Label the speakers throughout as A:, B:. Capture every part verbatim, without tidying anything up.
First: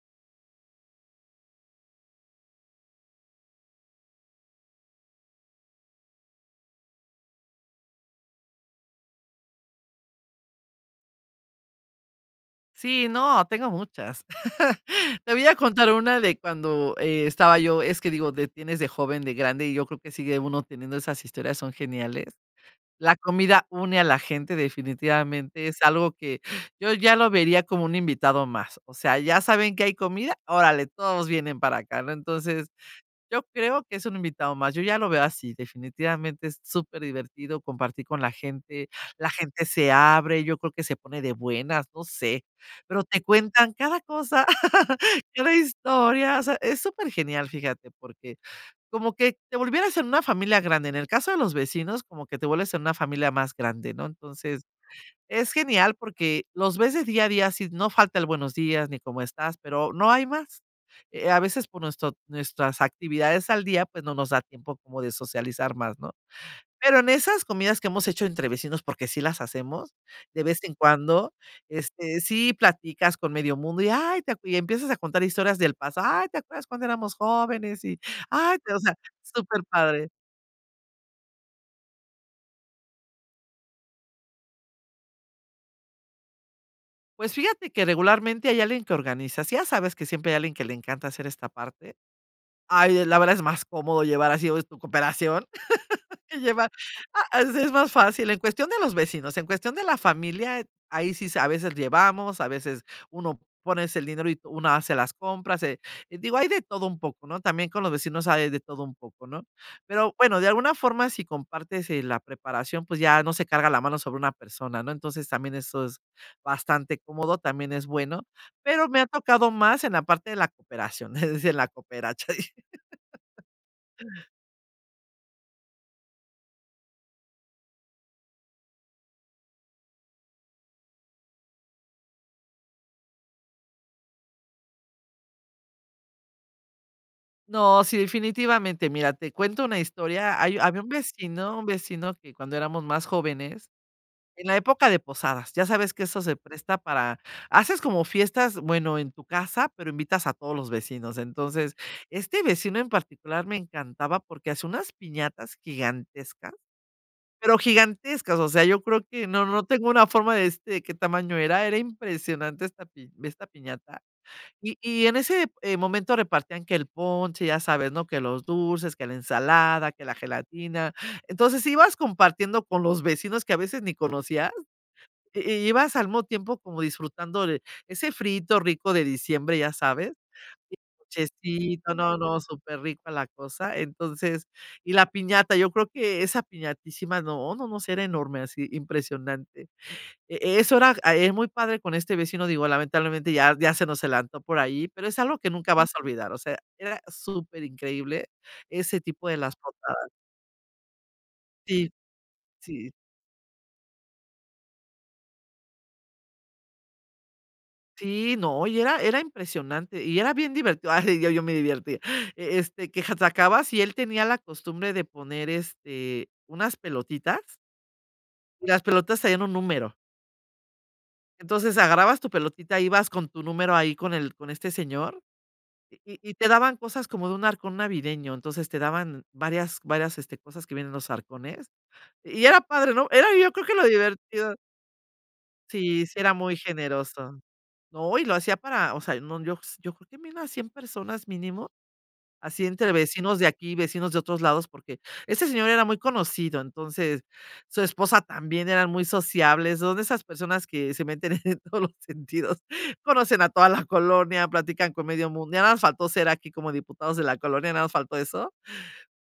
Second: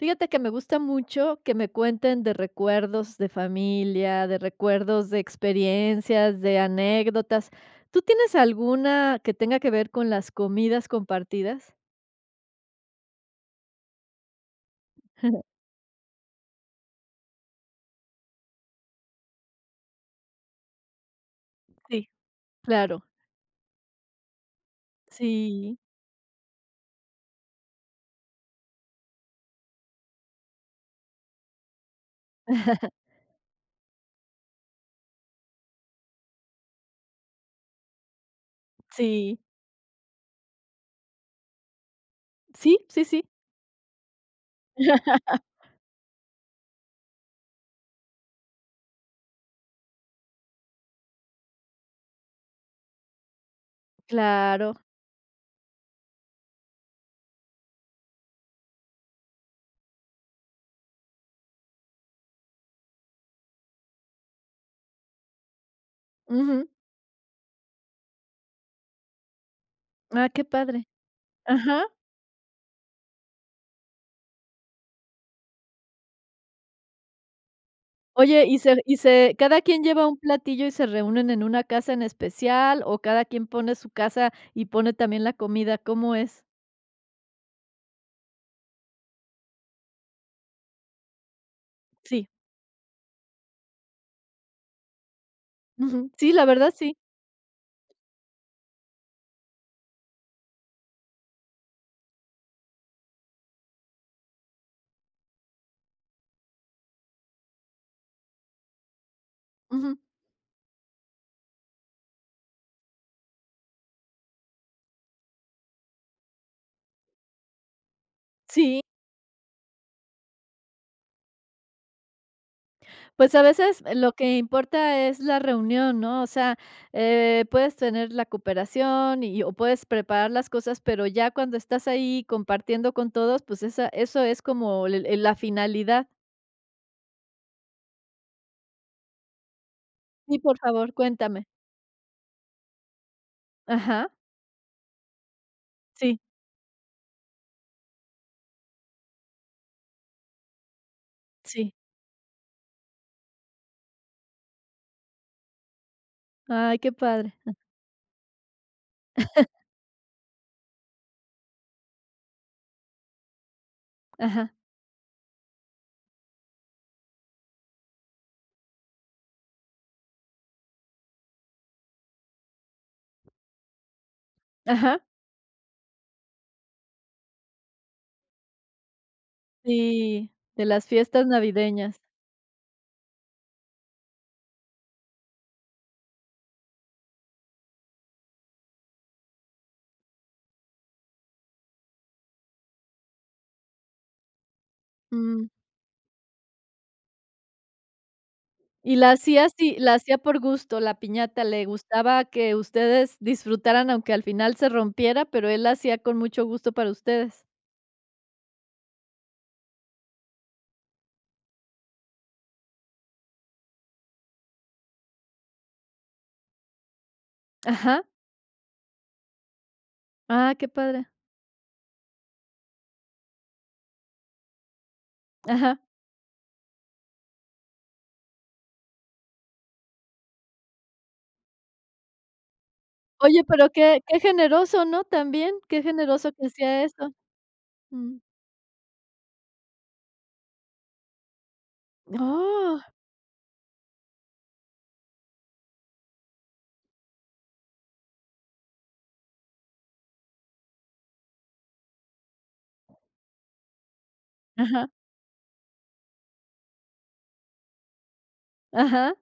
A: Fíjate que me gusta mucho que me cuenten de recuerdos de familia, de recuerdos de experiencias, de anécdotas, ¿tú tienes alguna que tenga que ver con las comidas compartidas?
B: Sí, no, tengo muchas. Te voy a contar una de cuando estaba yo, es que digo, de tienes de joven, de grande, y yo creo que sigue uno teniendo esas historias, son
A: Sí.
B: geniales.
A: Claro.
B: La comida une a la gente definitivamente,
A: Sí.
B: es algo que, yo ya lo vería como un invitado más, o sea, ya saben que hay comida, órale todos vienen para acá ¿no?, entonces, yo creo que es un invitado más, yo ya lo veo así definitivamente, es superdivertido compartir con la gente, la
A: Sí.
B: gente se abre, yo creo que se pone de buenas, no sé,
A: Sí,
B: pero
A: sí,
B: te
A: sí.
B: cuentan cada cosa, cada historia, o sea, es supergenial, fíjate porque, como que te volvieras en una familia grande, en el caso de los vecinos, como que te vuelves en una familia más grande, ¿no?, entonces,
A: Claro.
B: es genial porque los ves de día a día, sí, no falta el buenos días, ni cómo estás, pero no hay más, eh, a veces por nuestro nuestras actividades al día, pues, no nos da tiempo como de socializar más, ¿no?,
A: Ujú.
B: pero en esas comidas que hemos hecho entre vecinos, porque sí las hacemos,
A: Ah,
B: de
A: qué
B: vez en
A: padre.
B: cuando,
A: Ajá.
B: este, sí platicas con medio mundo, y: "Ay, te acue", y empiezas a contar historias del pasado, "Ay te acuerdas cuando éramos jóvenes", y,
A: Oye
B: "ay"
A: y se
B: o sea,
A: y se ¿cada quien lleva
B: superpadre.
A: un platillo y se reúnen en una casa en especial o cada quien pone su casa y pone también la comida? ¿Cómo es?
B: Pues, fíjate que regularmente hay alguien que organiza, si ya sabes que siempre hay alguien que le encanta hacer esta parte,
A: Sí.
B: ay es la verdad es más cómodo llevar así, o es tu cooperación,
A: Ujú. Sí,
B: que
A: la
B: llevar
A: verdad, sí.
B: ah, así es más fácil, en cuestión de los vecinos, en cuestión de la familia, ahí sí s a veces llevamos, a veces uno pones el dinero y una hace las compras, eh, digo hay de todo un poco, ¿no?, también con los vecinos hay de todo un poco, ¿no?,
A: Ujú.
B: pero bueno, de alguna forma si compartes, eh, la preparación, pues ya no se carga la mano sobre una persona, ¿no?, entonces, también eso es bastante cómodo, también es bueno,
A: Sí.
B: pero me ha tocado más en la parte de la cooperación, es decir, la coperacha.
A: Pues, a veces lo que importa es la reunión, ¿no?, o sea, eh, puedes tener la cooperación y o puedes preparar las cosas, pero ya cuando estás ahí compartiendo con todos, pues, esa eso es como el la finalidad.
B: No, sí, definitivamente, mira, te cuento una historia,
A: Sí, por
B: hay había un
A: favor, cuéntame.
B: vecino un vecino que cuando éramos más jóvenes,
A: Ajá.
B: en la época de posadas, ya sabes que
A: Sí.
B: eso se presta para haces como fiestas, bueno, en tu casa, pero invitas a todos los vecinos,
A: Sí.
B: entonces, este vecino en particular me encantaba porque hacía unas piñatas gigantescas,
A: Ay, qué padre.
B: pero gigantescas, o sea, yo creo que no no tengo una forma de decirte de qué tamaño era, era impresionante esta pi esta piñata,
A: Ajá.
B: y y en ese, eh, momento repartían que el ponche, ya sabes, ¿no?, que los dulces, que la ensalada, que la gelatina, entonces, ibas compartiendo con los vecinos que a veces ni conocías,
A: Ajá.
B: i ibas al mismo tiempo como disfrutando de ese friíto rico de diciembre, ya sabes,
A: Sí, de
B: el
A: las fiestas
B: ponchecito,
A: navideñas.
B: no, no, superrico la cosa, entonces, y la piñata, yo creo que esa piñatísima no, no, no, sí era enorme así impresionante, e eso era era muy padre con este vecino, digo, lamentablemente ya ya se nos adelantó por ahí, pero es algo
A: Mm.
B: que nunca vas a olvidar, o sea, era superincreíble,
A: Y
B: ese
A: la
B: tipo de
A: hacía
B: las
A: así la
B: posadas.
A: hacía por gusto, la piñata, le
B: Sí.
A: gustaba que
B: Sí.
A: ustedes disfrutaran, aunque al final se rompiera, pero él la hacía con mucho gusto para ustedes.
B: Sí, no, y era era impresionante y era bien divertido, ay, yo yo me divertía, e este, qué [unintelligible] y si él tenía la costumbre de poner, este, unas pelotitas.
A: Ajá.
B: Y las pelotas traían un número.
A: Ah, qué padre.
B: Entonces, agarrabas tu pelotita, ibas con tu número ahí con el con este señor,
A: Ajá.
B: y y te daban cosas como de un arcón navideño, entonces te daban varias varias este cosas que viene en los arcones y era padre, ¿no? Era
A: Oye,
B: yo creo
A: pero
B: que lo
A: que que
B: divertido.
A: generoso, ¿no?, también, que
B: Sí sí
A: generoso
B: era
A: que
B: muy
A: hacia eso,
B: generoso, no
A: mm.
B: y lo hacía para, o sea, no, yo yo creo que había unas cien personas mínimo, así
A: Oh.
B: entre vecinos de aquí, vecinos de otros lados, porque ese señor era muy conocido, entonces, su esposa también, eran muy sociables, son de esas personas que se meten en todos los sentidos, conocen a toda la colonia,
A: Ajá.
B: platican con medio mundo, ya nada más faltó ser aquí como diputados de la colonia, nada más faltó eso.
A: Ajá.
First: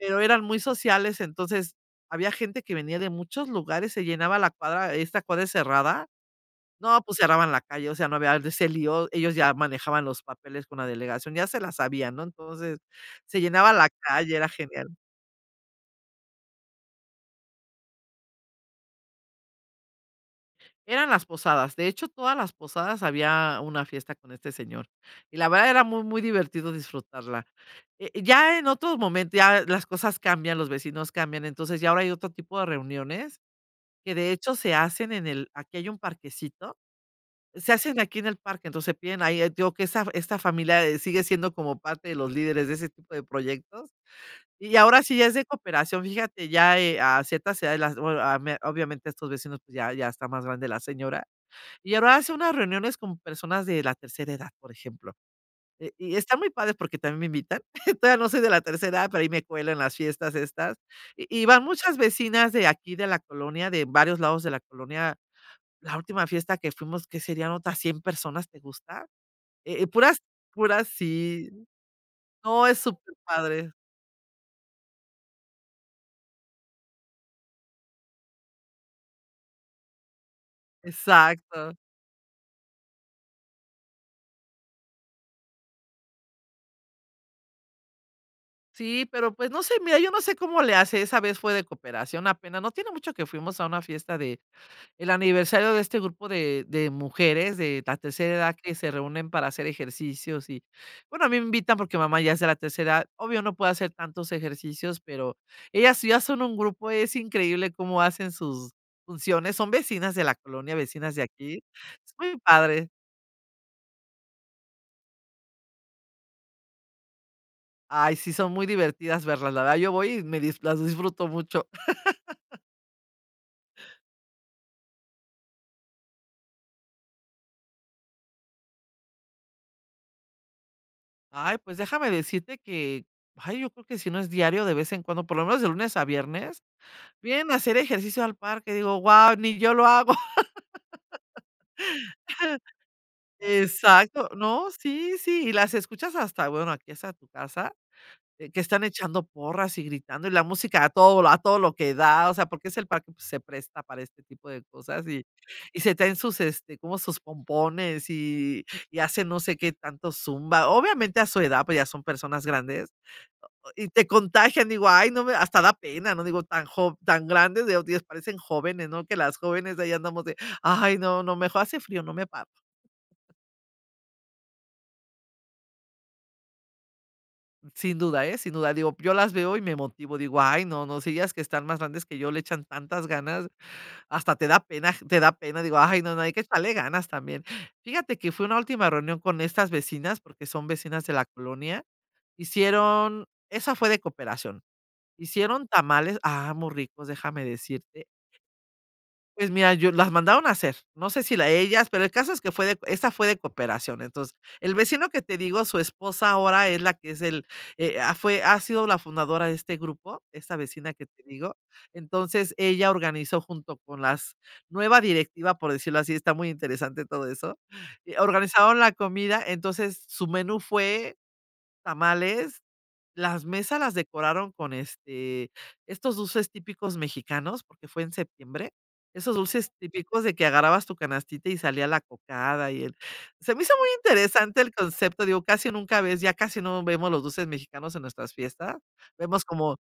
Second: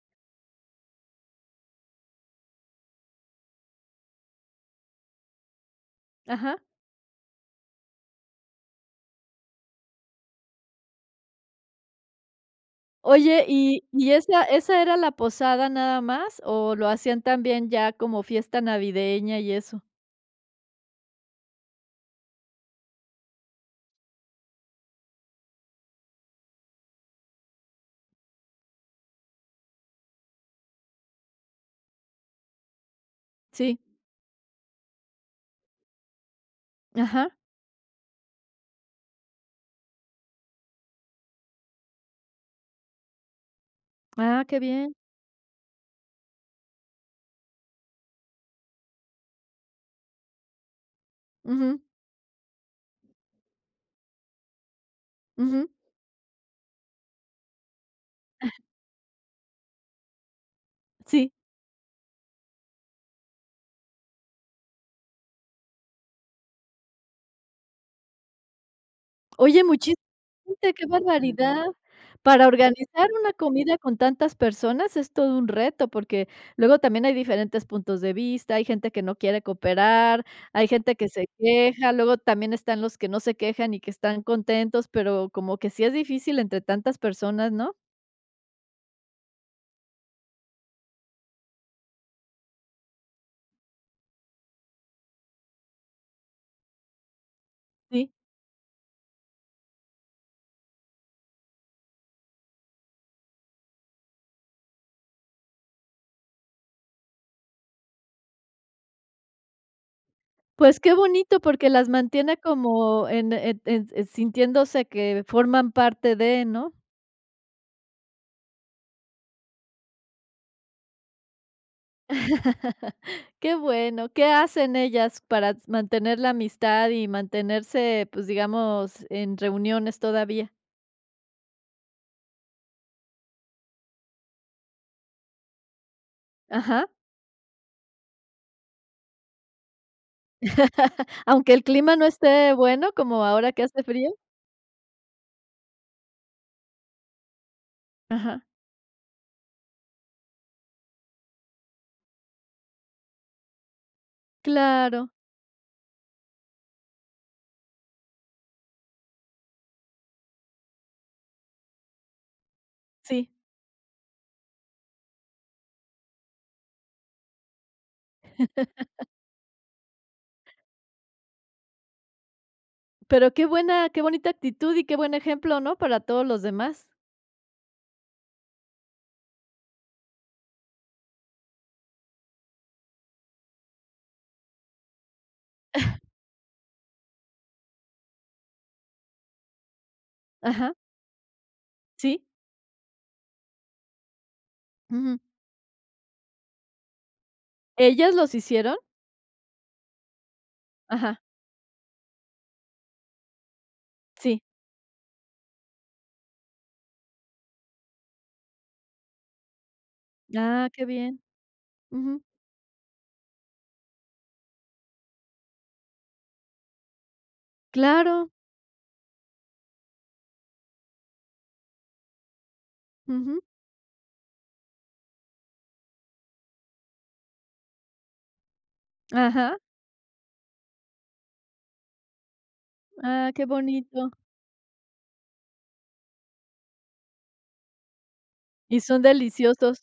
B: Pero eran muy sociales, entonces había gente que venía de muchos lugares, se llenaba la cuadra, esta cuadra es cerrada,
A: Ajá.
B: no, pues cerraban la calle, o sea, no había de ese lío, ellos ya manejaban los papeles con la delegación, ya se las sabían, ¿no?, entonces se
A: ¿Oye,
B: llenaba
A: y
B: la
A: y
B: calle,
A: esa
B: era
A: esa
B: genial.
A: era la posada nada más o lo hacían también ya como fiesta navideña y eso?
B: Eran las posadas, de hecho, todas las posadas había una fiesta con este señor y, la verdad, era muy, muy divertido disfrutarla, eh, ya en otro momento, ya las cosas cambian, los vecinos cambian, entonces, ya ahora hay otro tipo de reuniones
A: Sí.
B: que, de hecho, se hacen en el aquí hay un parquecito,
A: Ajá.
B: se hacen aquí en el parque. Entonces, se piden ahí eh, te digo que esta fa esta familia, eh, sigue siendo como parte de los líderes de ese tipo de proyectos,
A: Ah, qué
B: y
A: bien.
B: ahora sí, ya es de cooperación. Fíjate ya, eh, a ciertas edades, las bue ah, me obviamente, estos vecinos, pues, ya ya está más grande la señora,
A: Ujú.
B: y ahora hace unas reuniones con personas de la tercera edad, por ejemplo,
A: Ujú.
B: eh, y está muy padre, porque también me invitan, todavía no soy de la tercera edad, pero ahí me cuelo en las fiestas estas. Y
A: Sí.
B: y van muchas vecinas de aquí de la colonia, de varios lados de la colonia. La última fiesta que fuimos, ¿qué serían?, otras cien personas, ¿te gusta?
A: Oye,
B: Eh eh,
A: muchísima
B: puras
A: gente, qué
B: puras sí.
A: barbaridad. Para
B: No, es
A: organizar
B: súper
A: una
B: padre.
A: comida con tantas personas, es todo un reto, porque luego también hay diferentes puntos de vista, hay gente que no quiere cooperar, hay gente que se
B: Exacto.
A: queja, luego también están los que no se quejan y que están contentos. Pero como que sí es difícil entre tantas personas, ¿no?
B: Sí, pero, pues, no sé, mira, yo no sé cómo le hace, esa vez fue de cooperación, apenas no tiene mucho que fuimos a una fiesta del aniversario de este grupo de de mujeres de la
A: Sí.
B: tercera edad que se reúnen para hacer ejercicios, y, bueno, a mí me invitan porque mamá ya sea la tercera. Obvio, no puede hacer tantos ejercicios, pero ellas sí ya son un grupo, es increíble cómo hacen sus funciones. Son vecinas de la colonia,
A: Pues, qué
B: vecinas de
A: bonito
B: aquí.
A: porque las
B: Es
A: mantiene
B: muy padre.
A: como en e en sintiéndose que forman parte de, ¿no?
B: Ay, sí, son muy divertidas verlas, la verdad yo voy y me dis las disfruto mucho.
A: Qué bueno, ¿qué hacen ellas para s mantener la amistad y mantenerse, pues, digamos, en reuniones todavía?
B: Ay, pues déjame decirte que, ay yo creo que si no es diario, de vez en cuando por lo menos de lunes a viernes,
A: Ajá.
B: vienen a hacer ejercicio al parque, digo: "Wao ni yo lo hago".
A: ¿Aunque el clima no esté bueno, como ahora que hace frío?
B: Exacto. No, sí, sí, y las escuchas hasta bueno, aquí hasta tu casa,
A: Ajá.
B: eh, que están echando porras y gritando y la música a todo vol a todo lo que da. O sea, porque es el parque, pues, se presta para este tipo de cosas
A: Claro.
B: y y se traen sus este, como sus pompones y y hacen no sé qué tanto zumba. Obviamente, a su edad, pues, ya son personas grandes,
A: Sí.
B: y te contagian. Digo: "Ay, no me hasta da pena", ¿no?, digo: "Tan jov tan grandes digo Dios parecen jóvenes", no que las jóvenes de ahí andamos de: "Ay, no, no, me hace frío, no me paro".
A: Pero qué buena, qué bonita actitud y qué buen ejemplo, ¿no?, para todos los demás.
B: Sin duda, ¿eh?, sin duda. Digo, yo las veo y me motivo, digo: "Ay, no, no, si ellas que están más grandes que yo le echan tantas ganas". Hasta te da pena aj te da pena. Digo: "Ay, no, no, hay que echarle ganas también". Fíjate que fui a una última reunión con estas vecinas, porque son
A: Ajá.
B: vecinas de la colonia,
A: Sí.
B: hicieron esa fue de cooperación,
A: Ujú.
B: hicieron tamales ¡ah! Muy ricos, déjame decirte.
A: ¿Ellas los hicieron?
B: Pues, mira, yo las mandaron a hacer, no
A: Ajá.
B: sé si la ellas, pero el caso es que fue de esta fue de cooperación. Entonces,
A: Sí.
B: el vecino que te digo, su esposa ahora es la que es el, eh, ah, fue ha sido la fundadora de este grupo, esta
A: Ah, qué
B: vecina que
A: bien.
B: te digo.
A: Ujú.
B: Entonces, ella organizó junto con las nueva directiva, por decirlo así, está muy interesante todo eso.
A: Claro.
B: Organizaron la comida, entonces, su menú fue tamales.
A: Ujú.
B: Las mesas las decoraron con, este, estos dulces típicos mexicanos, porque fue en septiembre, esos
A: Ajá.
B: dulces típicos de que agarrabas tu canastita y salía la cocada, y el
A: Ah, qué
B: se me hizo muy
A: bonito.
B: interesante el concepto, digo, casi nunca ves ya casi no vemos los dulces mexicanos en nuestras fiestas,
A: Y son
B: vemos como
A: deliciosos.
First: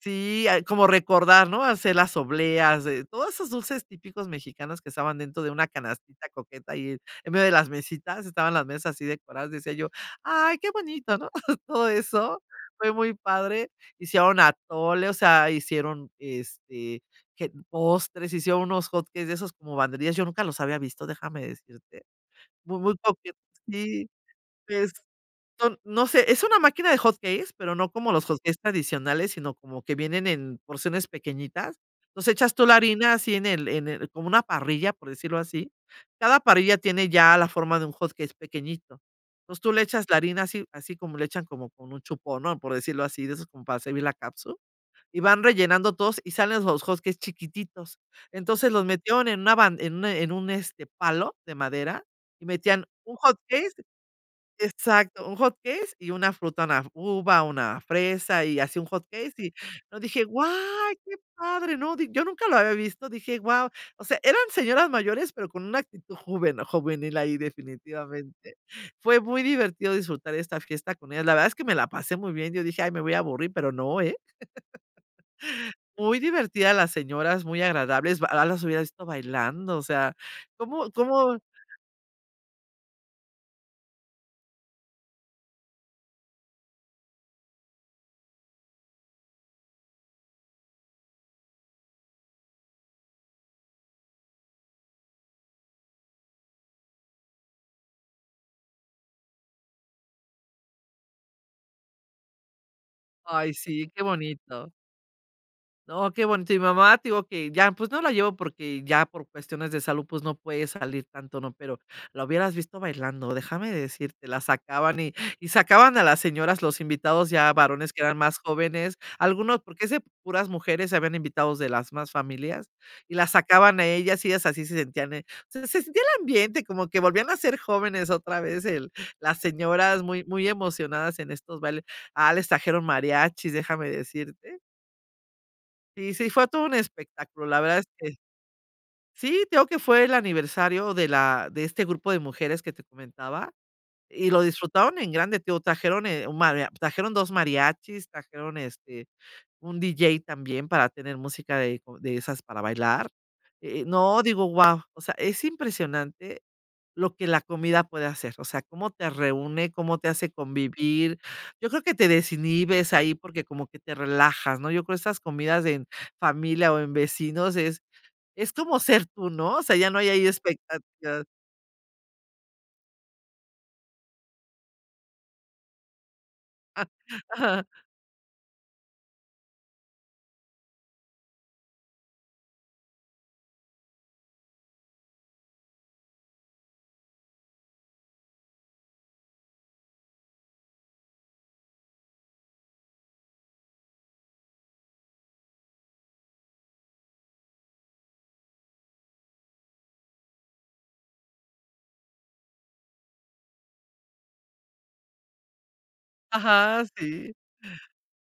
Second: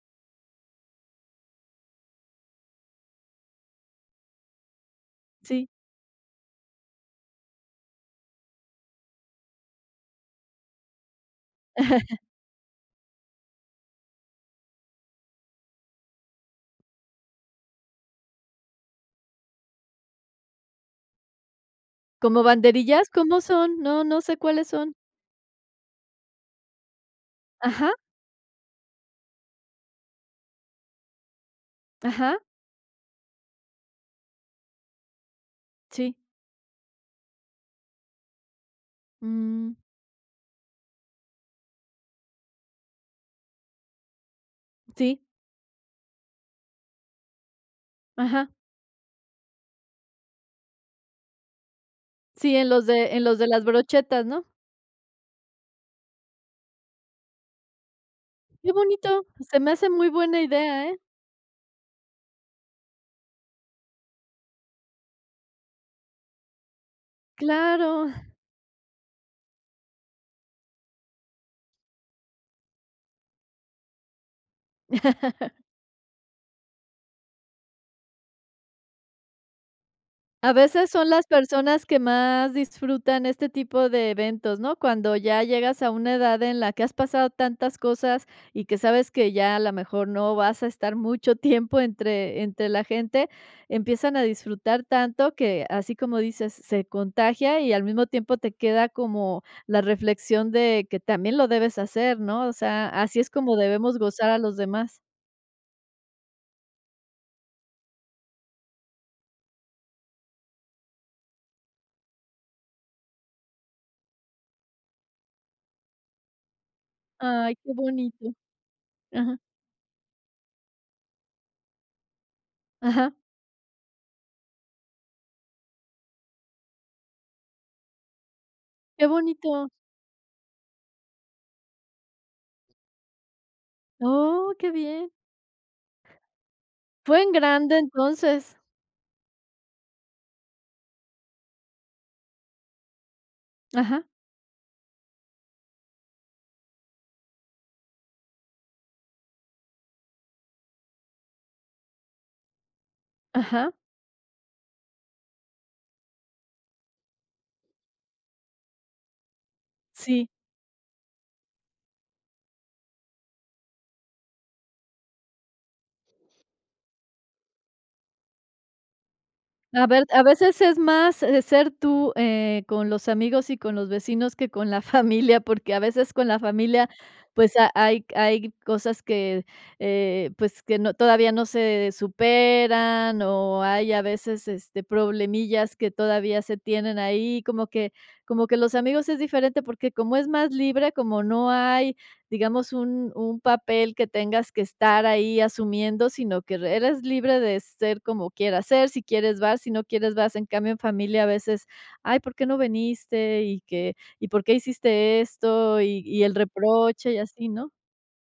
B: si hay como recordar, ¿no? Hacer las obleas de todos esos dulces típicos mexicanos que estaban dentro de una
A: Sí.
B: canastita coqueta, ahí en medio de las mesitas, estaban las mesas así decoradas, decía yo: "Ay, qué bonito", ¿no? Todo eso fue muy padre. Hicieron atole, o sea, hicieron, este, que postres, hicieron unos hot cakes de esos como banderillas, yo nunca los había visto, déjame decirte.
A: ¿Cómo
B: Muy, muy
A: banderillas?
B: coqueto
A: ¿Cómo son? No,
B: sí,
A: no sé cuáles
B: y
A: son.
B: es son no sé, es una máquina de hot cakes, pero no
A: Ajá.
B: como los hot cakes tradicionales, sino como que vienen en porciones pequeñitas, entonces,
A: Ajá.
B: echas tú la harina así en el en el como una parrilla, por decirlo así,
A: Sí.
B: cada parrilla tiene ya la forma de un hot cakes pequeñito. Entonces, tú
A: Mm.
B: le echas la harina así así como le echan como con un chupón, ¿no?, por decirlo así, de esos como para servir la catsup, y
A: Sí.
B: van rellenando todos, y salen los hot cakes chiquititos.
A: Ajá.
B: Entonces, los metieron en una ban en un en un, este, palo de madera y
A: Sí, en
B: metían
A: los de
B: un
A: en
B: hot
A: los de las
B: cakes
A: brochetas, ¿no?
B: exacto. Un hot cakes y una fruta, una f uva, una fresa y
A: Qué
B: así un hot
A: bonito,
B: cake, y
A: se me hace
B: no,
A: muy
B: dije:
A: buena
B: "Guau,
A: idea, ¿eh?
B: qué padre". No di yo nunca lo había visto, dije: "guau". O sea, eran señoras mayores, pero con una actitud juven juvenil ahí,
A: Claro.
B: definitivamente. Fue muy divertido disfrutar esta fiesta con ellas, la verdad, es que me la pasé muy bien, yo dije: "Ay me voy a aburrir", pero no, ¿eh? Muy divertidas las señoras, muy agradables, ba ah, las hubieras visto bailando, o sea,
A: A
B: cómo
A: veces son las
B: cómo
A: personas que más disfrutan este tipo de eventos, ¿no? Cuando ya llegas a una edad en la que has pasado tantas cosas y que sabes que ya, a la mejor, no vas a estar mucho tiempo entre entre la gente, empiezan a disfrutar tanto que, así como dices, se contagia y, al mismo tiempo, te queda como la reflexión de que también lo debes hacer, ¿no? O sea, así es
B: Ay,
A: como
B: sí,
A: debemos
B: qué
A: gozar a los
B: bonito.
A: demás.
B: No, qué bonito. Y mi mamá, te digo que ya, pues, no la llevo, porque ya por cuestiones de salud, pues, no puede salir tanto, ¿no? Pero, la hubieras visto bailando, déjame decirte, la sacaban y y sacaban a las señoras, los invitados, ya
A: ¡Ay, qué
B: varones que eran
A: bonito!
B: más jóvenes,
A: Ajá.
B: algunos, porque es de puras mujeres, habían invitados de las mismas familias. Y
A: Ajá.
B: las sacaban a ellas y ellas así se sentían, eh, se se sentía el ambiente, como que volvían a ser jóvenes otra vez el
A: ¡Qué
B: las
A: bonito!
B: señoras muy muy emocionadas en estos bailes. Ah, les trajeron mariachis, déjame
A: ¡Oh,
B: decirte.
A: qué bien!
B: Y sí, fue todo un
A: Fue en
B: espectáculo, la
A: grande
B: verdad es que
A: entonces.
B: Sí, te digo que fue el aniversario de la de este grupo de mujeres que te comentaba
A: Ajá.
B: y lo disfrutaron en grande. Te digo, trajeron, eh, un maria trajeron dos mariachis, trajeron, este, un DJ también para tener música de como de esas para bailar,
A: Ajá.
B: eh eh, no digo: "Guau". O sea, es impresionante lo que la comida puede hacer, o sea, cómo te reúne, cómo te
A: Sí.
B: hace convivir, yo creo que te desinhibes ahí, porque como que te relajas, ¿no?, yo creo esas comidas de en familia o en vecinos es es como ser tú ¿no?, o sea,
A: A
B: ya no
A: ver,
B: hay
A: a
B: ahí
A: veces es más,
B: expectativas.
A: eh, de ser tú, eh, con los amigos y con los vecinos que con la familia, porque, a veces, con la familia, pues,
B: Ajá.
A: ha hay hay cosas que, eh, pues, que no todavía no se superan, o hay, a veces, este, problemillas que todavía se tienen ahí, como que como que los amigos es diferente, porque como es más libre, como no hay, digamos, un un papel que tengas que estar ahí asumiendo, sino que re eres libre de ser como quieras ser, si quieres vas, si no quieres vas, en cambio en familia a veces: "Ay, ¿por qué no viniste? ¿Y qué y por qué hiciste esto?". Y y el
B: Ajá,
A: reproche y
B: sí.
A: así, ¿no?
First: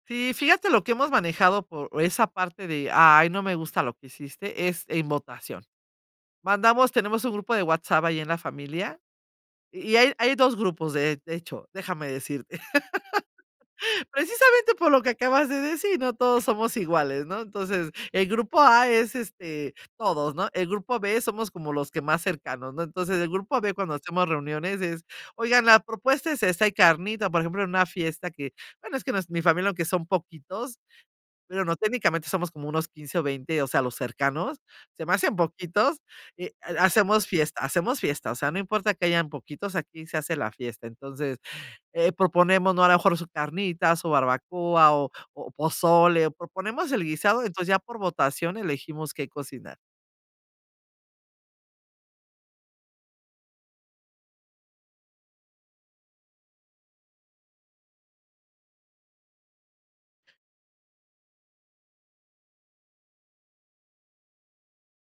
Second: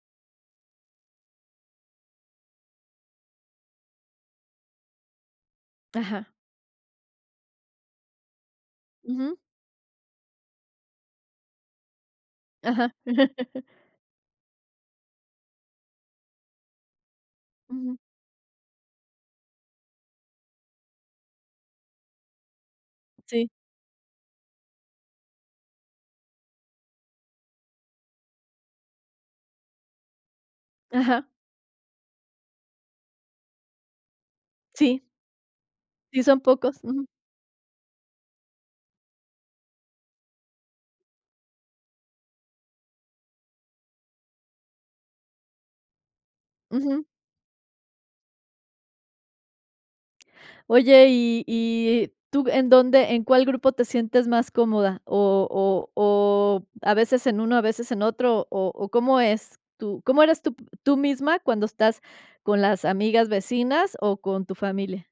B: Sí, fíjate lo que hemos manejado por esa parte de: "Ay, no me gusta lo que hiciste", es en votación.
A: Ajá.
B: Mandamos tenemos un grupo de WhatsApp ahí en la familia,
A: Ujú.
B: y y hay hay dos grupos de de hecho, déjame decirte,
A: Ajá.
B: precisamente por lo que acabas de decir: "No todos somos iguales", ¿no? Entonces,
A: Ujú.
B: el grupo A es, este, todos, ¿no?, el grupo B, somos como los que más cercanos, ¿no? Entonces el
A: Sí.
B: grupo B cuando hacemos reuniones es: "Oigan, la propuesta es esta, hay carnita", por ejemplo, en una fiesta que bueno, es que no es mi familia, aunque son poquitos
A: Ajá.
B: bueno, no técnicamente, somos como unos quince o veinte, o sea, los cercanos, se
A: Sí.
B: me hacen poquitos
A: Sí, son
B: y
A: pocos.
B: ha
A: Ujú.
B: hacemos fiesta hacemos fiesta, o sea, no importa que hayan poquitos, aquí se hace la fiesta. Entonces, eh, proponemos, ¿no?, a lo mejor, su carnita, su barbacoa o o pozole, o proponemos
A: Ujú.
B: el guisado, entonces ya por votación elegimos qué cocinar.
A: Oye, ¿y-y tú en dónde en cuál grupo te sientes más cómoda? ¿0 o o a veces en uno, a veces en otro? ¿O o cómo es tú cómo eres tú tú misma cuando estás con las amigas, vecinas o con tu familia?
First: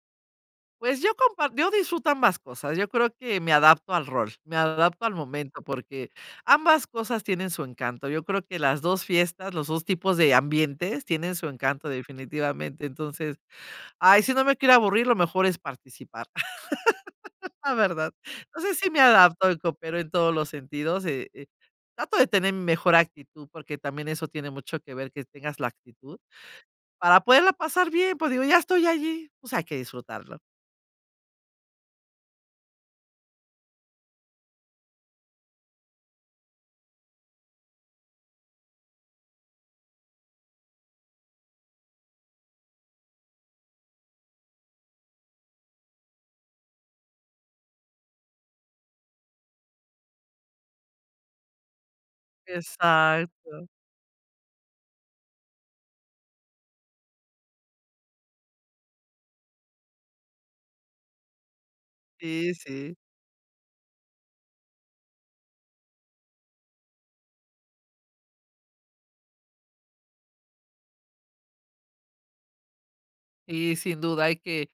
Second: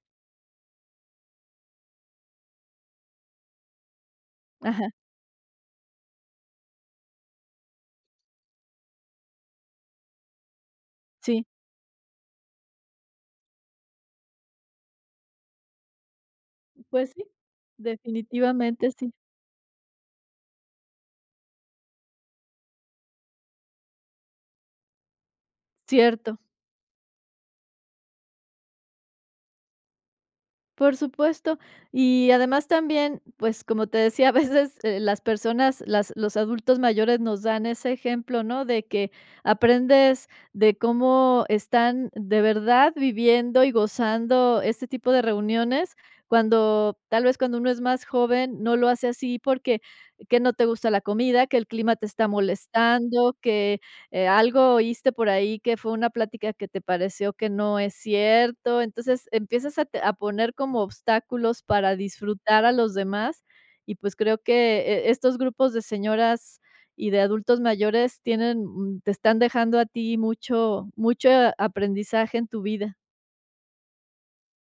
B: Pues, yo compar yo disfruto ambas cosas. Yo creo que me adapto al rol, me
A: Ajá.
B: adapto al momento, porque ambas cosas tienen su encanto. Yo creo que las dos fiestas, los dos tipos de ambientes tienen
A: Sí.
B: su encanto, definitivamente. Entonces, ay, si no me quiero aburrir, lo mejor es participar,
A: Pues sí,
B: la verdad. No sé
A: definitivamente
B: si me
A: sí.
B: adapto y coopero en todos los sentidos y, eh, trato de tener mejor actitud, porque también eso tiene mucho que ver, que tengas la actitud
A: Cierto.
B: para poderla pasar bien. Pues digo, ya estoy allí, o sea, hay que disfrutarlo.
A: Por supuesto y, además, también, pues, como te decía, a veces, eh, las personas, las los adultos mayores nos dan ese ejemplo, ¿no?, de que aprendes de cómo están de verdad viviendo y gozando este tipo de reuniones, cuando, tal vez, cuando uno es más joven no lo hace así, porque, que no te gusta la comida, que el clima te está molestando,
B: Exacto.
A: que, eh, algo oíste por ahí, que fue una plática que te pareció que no es cierto. Entonces, empiezas a te a poner como obstáculos para
B: Sí,
A: disfrutar a
B: sí.
A: los demás y, pues, creo que, eh, estos grupos de señoras y de adultos mayores tienen, mm, te están dejando a ti mucho mucho a aprendizaje en tu vida.
B: Sí sin duda hay que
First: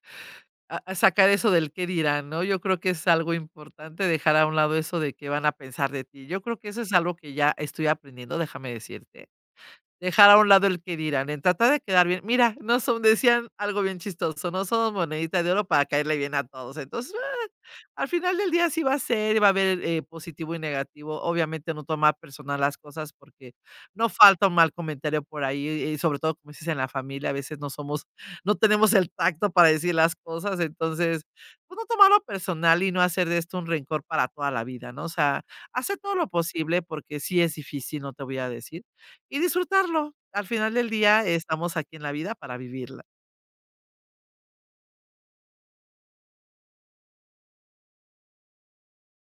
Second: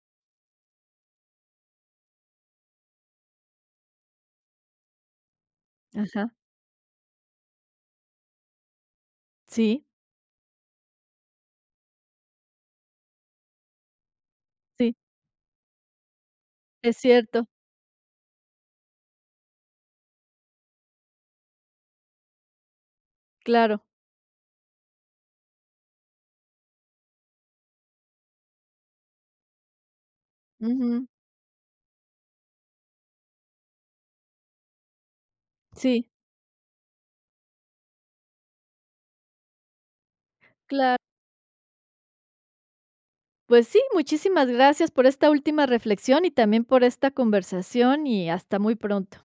B: ah, sacar eso del qué dirán, ¿no? Yo creo que es algo importante dejar a un lado eso de qué van a pensar de ti.
A: Ajá.
B: Yo creo que eso es algo que ya estoy aprendiendo, déjame decirte.
A: Sí.
B: Dejar a un lado el qué dirán, en tratar de quedar bien. Mira, no son decían algo bien chistoso: "No somos
A: Sí.
B: monedita de oro para caerle bien a todos".
A: Es
B: Entonces, ah,
A: cierto.
B: al final del día así va a ser y va a haber el, eh, positivo y negativo. Obviamente, no tomar personal las cosas porque
A: Claro.
B: no falta un mal comentario por ahí y y sobre todo, como dices, en la familia, a veces, no somos no tenemos el tacto para decir las cosas.
A: Ujú.
B: Entonces, pues, no tomarlo personal y no hacer de esto un rencor para toda la vida, ¿no? O sea, hacer
A: Sí.
B: todo lo posible, porque sí es difícil, no te voy a decir, y disfrutarlo. Al final del
A: Cla
B: día, estamos aquí en la vida para vivirla.
A: Pues sí, muchísimas gracias por esta última reflexión y también por esta conversación y hasta muy pronto.